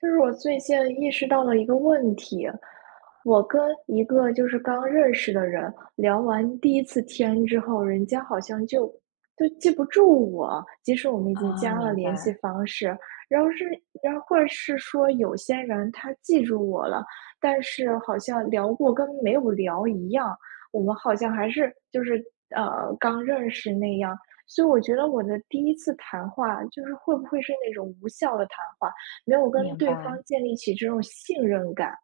就是我最近意识到了一个问题，我跟一个就是刚认识的人聊完第一次天之后，人家好像就记不住我，即使我们已经啊，加了明联系白，方式，然后是，然后或者是说有些人他记住我了，但是好像聊过跟没有聊一样，我们好像还是就是刚认识那样，所以我觉得我的第一次谈话就是会不会是那种无效的谈话？没有跟明对白，方建立起这种信任感。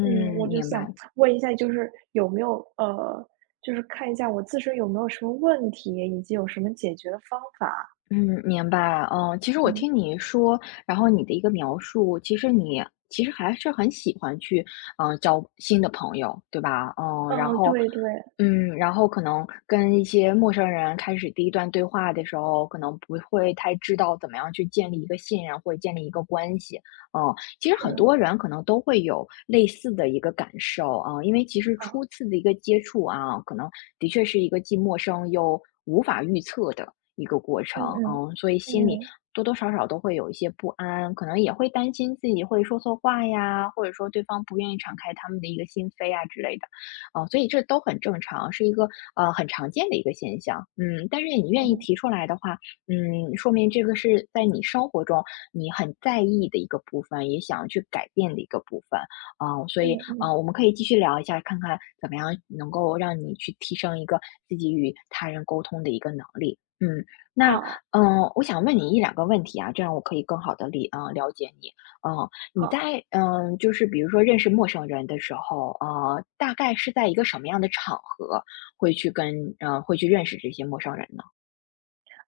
嗯，我就明想白。问一下，就是有没有就是看一下我自身有没有什么问题，以及有什么解决的方法。嗯，明白。嗯，其实我嗯，听你说，然后你的一个描述，其实你其实还是很喜欢去，交新的朋友，对吧？嗯，然嗯，后，对对，嗯，然后可能跟一些陌生人开始第一段对话的时候，可能不会太知道怎么样去建立一个信任或者建立一个关系。嗯，其实很是，多人可能都会有类似的一个感受啊，因为其实好，初次的一个接触啊，可能的确是一个既陌生又无法预测的一个过程，嗯嗯，嗯，所以心里嗯，多多少少都会有一些不安，可能也会担心自己会说错话呀，或者说对方不愿意敞开他们的一个心扉啊之类的，啊，所以这都很正常，是一个很常见的一个现象，嗯，但是你愿意哦，提出来的话，说明这个是在你生活中你很在意的一个部分，也想要去改变的一个部分，啊，所嗯以啊，嗯，我们可以继续聊一下，看看怎么样能够让你去提升一个自己与他人沟通的一个能力，嗯。那，好我想问你一两个问题啊，这样我可以更好的了解你。嗯、你好。在，就是比如说认识陌生人的时候，大概是在一个什么样的场合会去认识这些陌生人呢？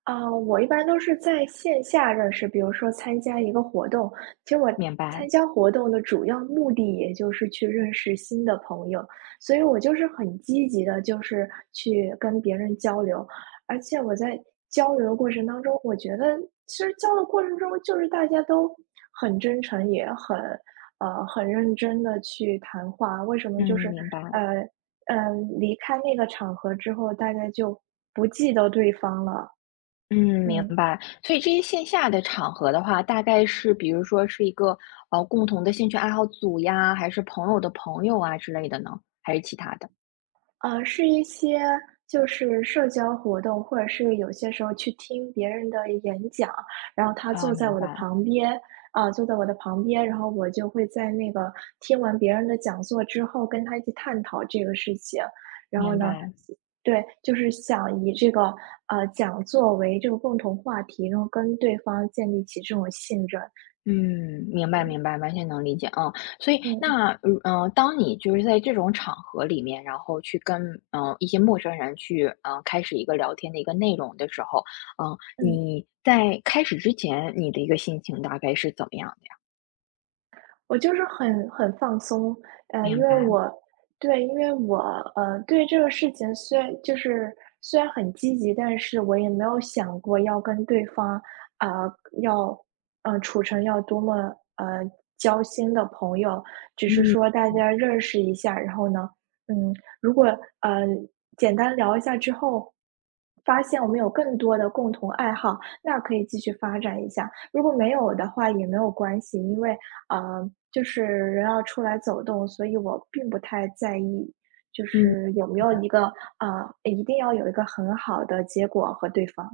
啊，我一般都是在线下认识，比如说参加一个活动，其实我明白，参加活动的主要目的也就是去认识新的朋友，所以我就是很积极的，就是去跟别人交流，而且我在交流的过程当中，我觉得其实交流过程中就是大家都很真诚，也很认真的去谈话，为什么嗯，就是明白，呃嗯、呃离开那个场合之后，大家就不记得对方了，嗯，明嗯，白。所以这些线下的场合的话，大概是比如说是一个，共同的兴趣爱好组呀，还是朋友的朋友啊之类的呢？还是其他的？是一些就是社交活动，或者是有些时候去听别人的演讲，然后他坐啊，在明我的白，旁边，然后我就会在那个听完别人的讲座之后，跟他一起探讨这个事情。然后明呢，白。对，就是想以这个讲座为这个共同话题，然后跟对方建立起这种信任。嗯，明白嗯明白，完全能理解，啊。所以嗯那，当你就是在这种场合里面，然后去跟，一些陌生人去，开始一个聊天的一个内容的时候，嗯，嗯。你在开始之前，你的一个心情大概是怎么样的呀？我就是很放松，呃，因明为白，我对，因为我，呃，对这个事情虽然很积极，但是我也没有想过要跟对方，啊，呃要，处成要多么，呃，交心的朋友，只是嗯，说大家认识一下，然后呢，嗯，如果，呃，简单聊一下之后，发现我们有更多的共同爱好，那可以继续发展一下。如果没有的话也没有关系，因为就是人要出来走动，所以我并不太在意，就嗯。是有没有一个一定要有一个很好的结果和对方。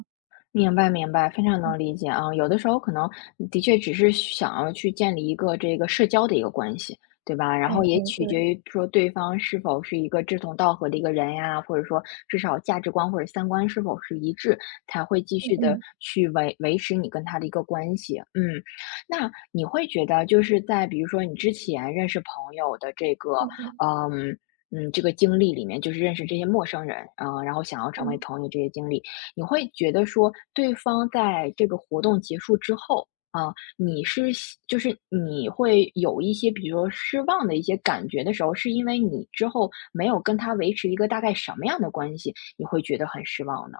明白明白，非常嗯，能理解啊。有的时候可能的确只是想要去建立一个这个社交的一个关系，对吧？然哎后也哎，取决对，于说对方是否是一个志同道合的一个人呀，或者说至少价值观或者三观是否是一致，才会继嗯续的嗯去维持你跟他的一个关系。嗯，那你会觉得就是在比如说你之前认识朋友的这个，嗯嗯呃嗯。嗯，这个经历里面就是认识这些陌生人，然后想要成为嗯，朋友这些经历，你会觉得说对方在这个活动结束之后，啊，你是希就是你会有一些比如说失望的一些感觉的时候，是因为你之后没有跟他维持一个大概什么样的关系，你会觉得很失望呢？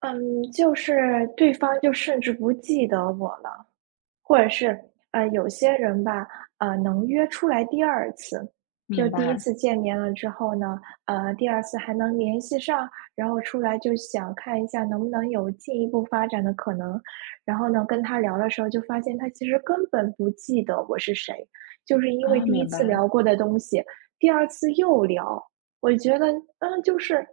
嗯，就是对方就甚至不记得我了。或者是，有些人吧，能约出来第二次，就明第一白，次见面了之后呢，第二次还能联系上，然后出来就想看一下能不能有进一步发展的可能。然后呢，跟他聊的时候就发现他其实根本不记得我是谁，就是因为啊，第一明次白，聊过的东西，第二次又聊。我觉得，嗯，就是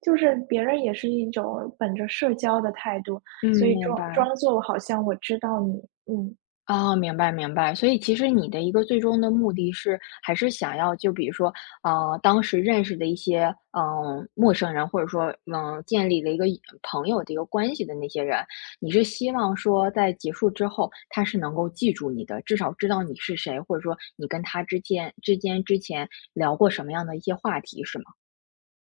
就是别人也是一种本着社交的态度，所嗯，以明装白。装作好像我知道你。嗯，哦，明白明白。所以其实你的一个最终的目的是，还是想要就比如说，当时认识的一些，陌生人，或者说，建立了一个朋友的一个关系的那些人，你是希望说在结束之后，他是能够记住你的，至少知道你是谁，或者说你跟他之间之前聊过什么样的一些话题，是吗？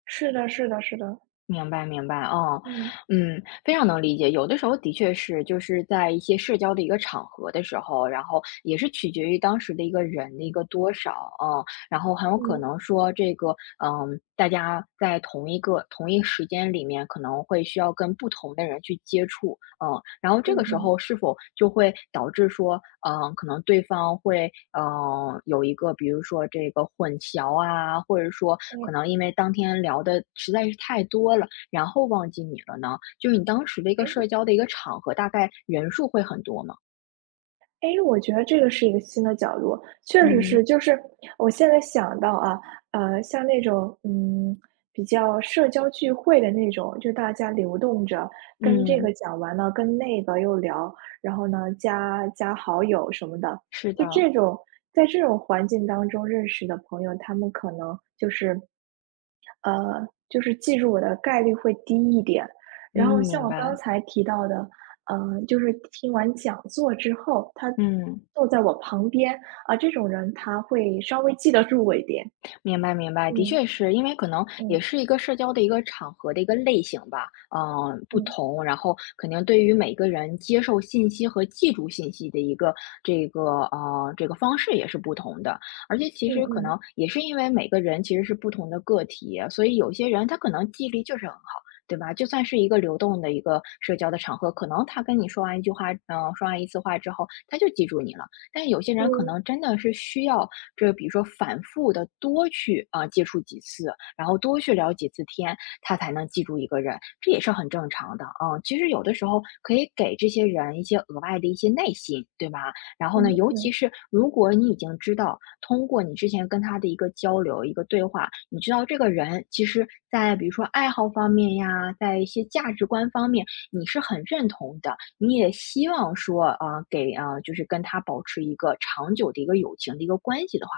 是的是的是的，明白明白，哦，嗯，嗯，非常能理解。有的时候的确是，就是在一些社交的一个场合的时候，然后也是取决于当时的一个人的一个多少，哦然后很有可嗯，能说这个，大家在同一时间里面，可能会需要跟不同的人去接触，嗯，然后这嗯个时嗯，候是否就会导致说，可能对方会，有一个比如说这个混淆啊，或者说哎，可能因为当天聊的实在是太多了，然后忘记你了呢？就是你当时的一个哎，社交的一个场合，大概人数会很多吗？哎，我觉得这个是一个新的角度，确实是，嗯就是我现在想到啊，像那种，嗯，比较社交聚会的那种，就大家流动着，跟这个嗯，讲完了，跟那个又聊，然后呢，加好友什么的，是就的，这种，在这种环境当中认识的朋友，他们可能就是就是记住我的概率会低一点。嗯，然后像明我刚白，才提到的，就是听完讲座之后，他嗯。坐在我旁边，啊，这种人他会稍微记得住我一点。明白明白，的嗯确是因为可能也嗯是一个社交的一个场合的一个类型吧，不嗯同，然后肯定对于每个人接受信息和记住信息的一个这个方式也是不同的，而且其嗯实可嗯能也是因为每个人其实是不同的个体，所以有些人他可能记忆力就是很好。对吧？就算是一个流动的一个社交的场合，可能他跟你说完一句话，说完一次话之后，他就记住你了。但有些人可嗯能真的是需要这个比如说反复的多去，啊，接触几次，然后多去聊几次天，他才能记住一个人，这也是很正常的，啊。嗯其实有的时候可以给这些人一些额外的一些耐心，对吧？然后嗯呢，嗯尤其嗯是如果你已经知道，通过你之前跟他的一个交流、一个对话，你知道这个人其实在比如说爱好方面呀，在一些价值观方面，你是很认同的，你也希望说啊，就是跟他保持一个长久的一个友情的一个关系的话，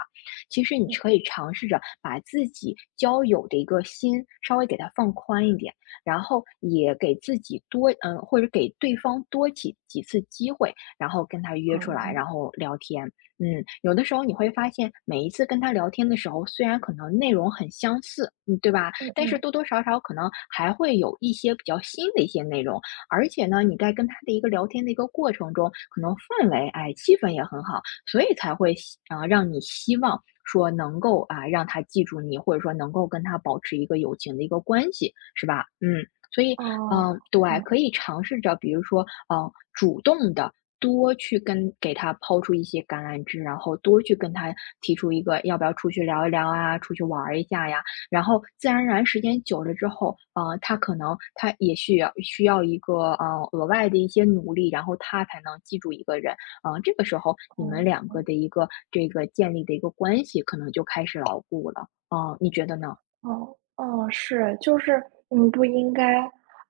其实你可以尝试着把自己交友的一个心稍微给它放宽一点，然后也给自己多，或者给对方多几次机会，然后跟他嗯约出来，嗯然后聊天。嗯，有的时候你会发现，每一次跟他聊天的时候，虽然可能内容很相似，嗯，对吧？嗯但是嗯，多多少少可能还会有一些比较新的一些内容，而且呢，你在跟他的一个聊天的一个过程中，可能氛围，哎，气氛也很好，所以才会让你希望说能够啊，让他记住你，或者说能够跟他保持一个友情的一个关系，是吧？嗯，所以，哦对，哦可以尝试着，比如说，主动的。多去跟给他抛出一些橄榄枝，然后多去跟他提出一个要不要出去聊一聊啊，出去玩儿一下呀，然后自然而然时间久了之后，他可能他也需要一个额外的一些努力，然后他才能记住一个人。这个时候你们哦。两个的一个这个建立的一个关系，可能就开始牢固了。你觉得呢？哦，哦，是，就是不应该，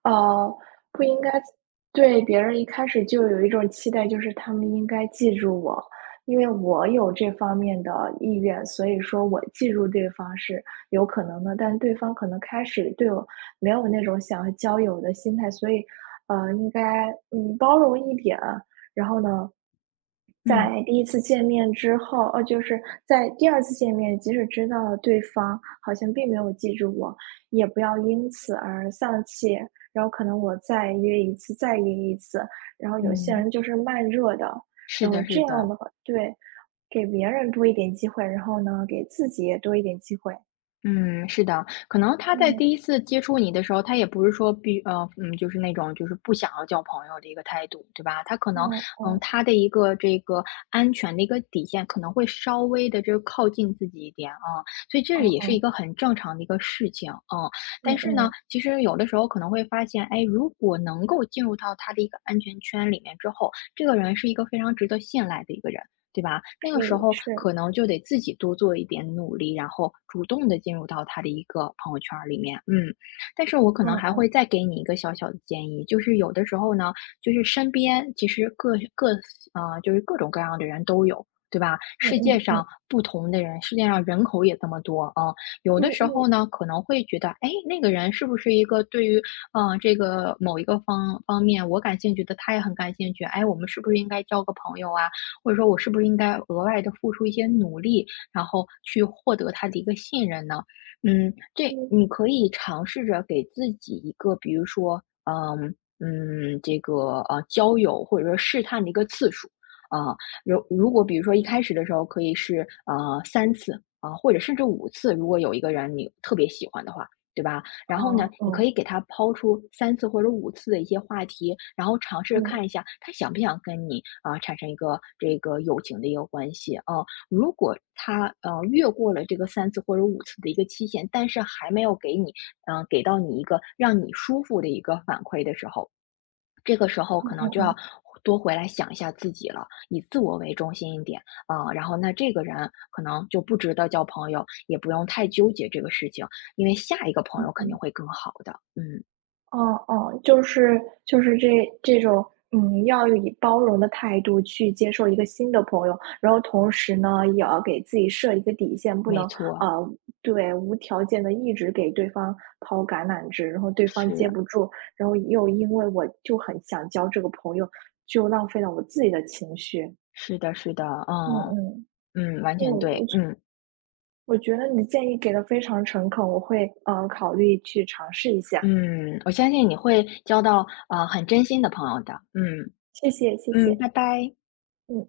呃，不应该对别人一开始就有一种期待，就是他们应该记住我，因为我有这方面的意愿，所以说我记住对方是有可能的，但对方可能开始对我没有那种想要交友的心态，所以，应该包容一点，然后呢，嗯。在第一次见面之后，就是在第二次见面，即使知道了对方好像并没有记住我，也不要因此而丧气。然后可能我再约一次，再约一次。然后有些人嗯，就是慢热的，是然后的，这是样的。的话，对，给别人多一点机会，然后呢，给自己也多一点机会。嗯，是的，可能他在嗯，第一次接触你的时候，他也不是说就是那种就是不想要交朋友的一个态度，对吧？他可嗯能，嗯他的一个这个安全的一个底线可能会稍微的这个靠近自己一点啊，所以这嗯也是一嗯个很正常的一个事情，嗯。嗯但是呢，嗯，其实有的时候可能会发现，哎，如果能够进入到他的一个安全圈里面之后，这个人是一个非常值得信赖的一个人。对吧？那可个时以候是，可能就得自己多做一点努力，然后主动的进入到他的一个朋友圈儿里面，嗯。但是我可能嗯还嗯会再给你一个小小的建议，就是有的时候嗯呢，就是身边其实各各啊，就是各种各样的人都有，对吧？嗯世界嗯嗯上不同的人，世界上人口也这么多啊，有的时嗯候呢，可能会觉得，哎，那个人是不是一个对于，这个某一个方面我感兴趣的，他也很感兴趣，哎，我们是不是应该交个朋友啊？或者说我是不是应该额外的付出一些努力，然后去获得他的一个信任呢？嗯，嗯这嗯，你可以尝试着给自己一个，比如说，这个，交友或者说试探的一个次数。啊，如果比如说一开始的时候可以是，三次，啊，或者甚至五次，如果有一个人你特别喜欢的话，对吧？然后呢，哦你可哦，以给他抛出三次或者五次的一些话题，然后尝试嗯。看一下他想不想跟你，啊，产生一个这个友情的一个关系，啊。如果他，越过了这个三次或者五次的一个期限，但是还没有给你，给到你一个让你舒服的一个反馈的时候，这个时候嗯可能就要嗯多回来想一下自己了，以自我为中心一点，啊。然后那这个人可能就不值得交朋友，也不用太纠结这个事情，因为下一个朋嗯友肯嗯定嗯，会更好的。嗯，哦哦，就是这种，嗯，要以包容的态度去接受一个新的朋友，然后同时呢，也要给自己设一个底线，不没能错，呃，对，无条件的一直给对方抛橄榄枝，然后对方接是不住，然后又因为我就很想交这个朋友，就浪费了我自己的情绪。是的，是的，嗯嗯嗯嗯，完嗯，全对，嗯我觉得你的建议给的非常诚恳，我会考虑去尝试一下，嗯，我相信你会交到很真心的朋友的，嗯谢谢谢嗯，谢，拜拜。嗯。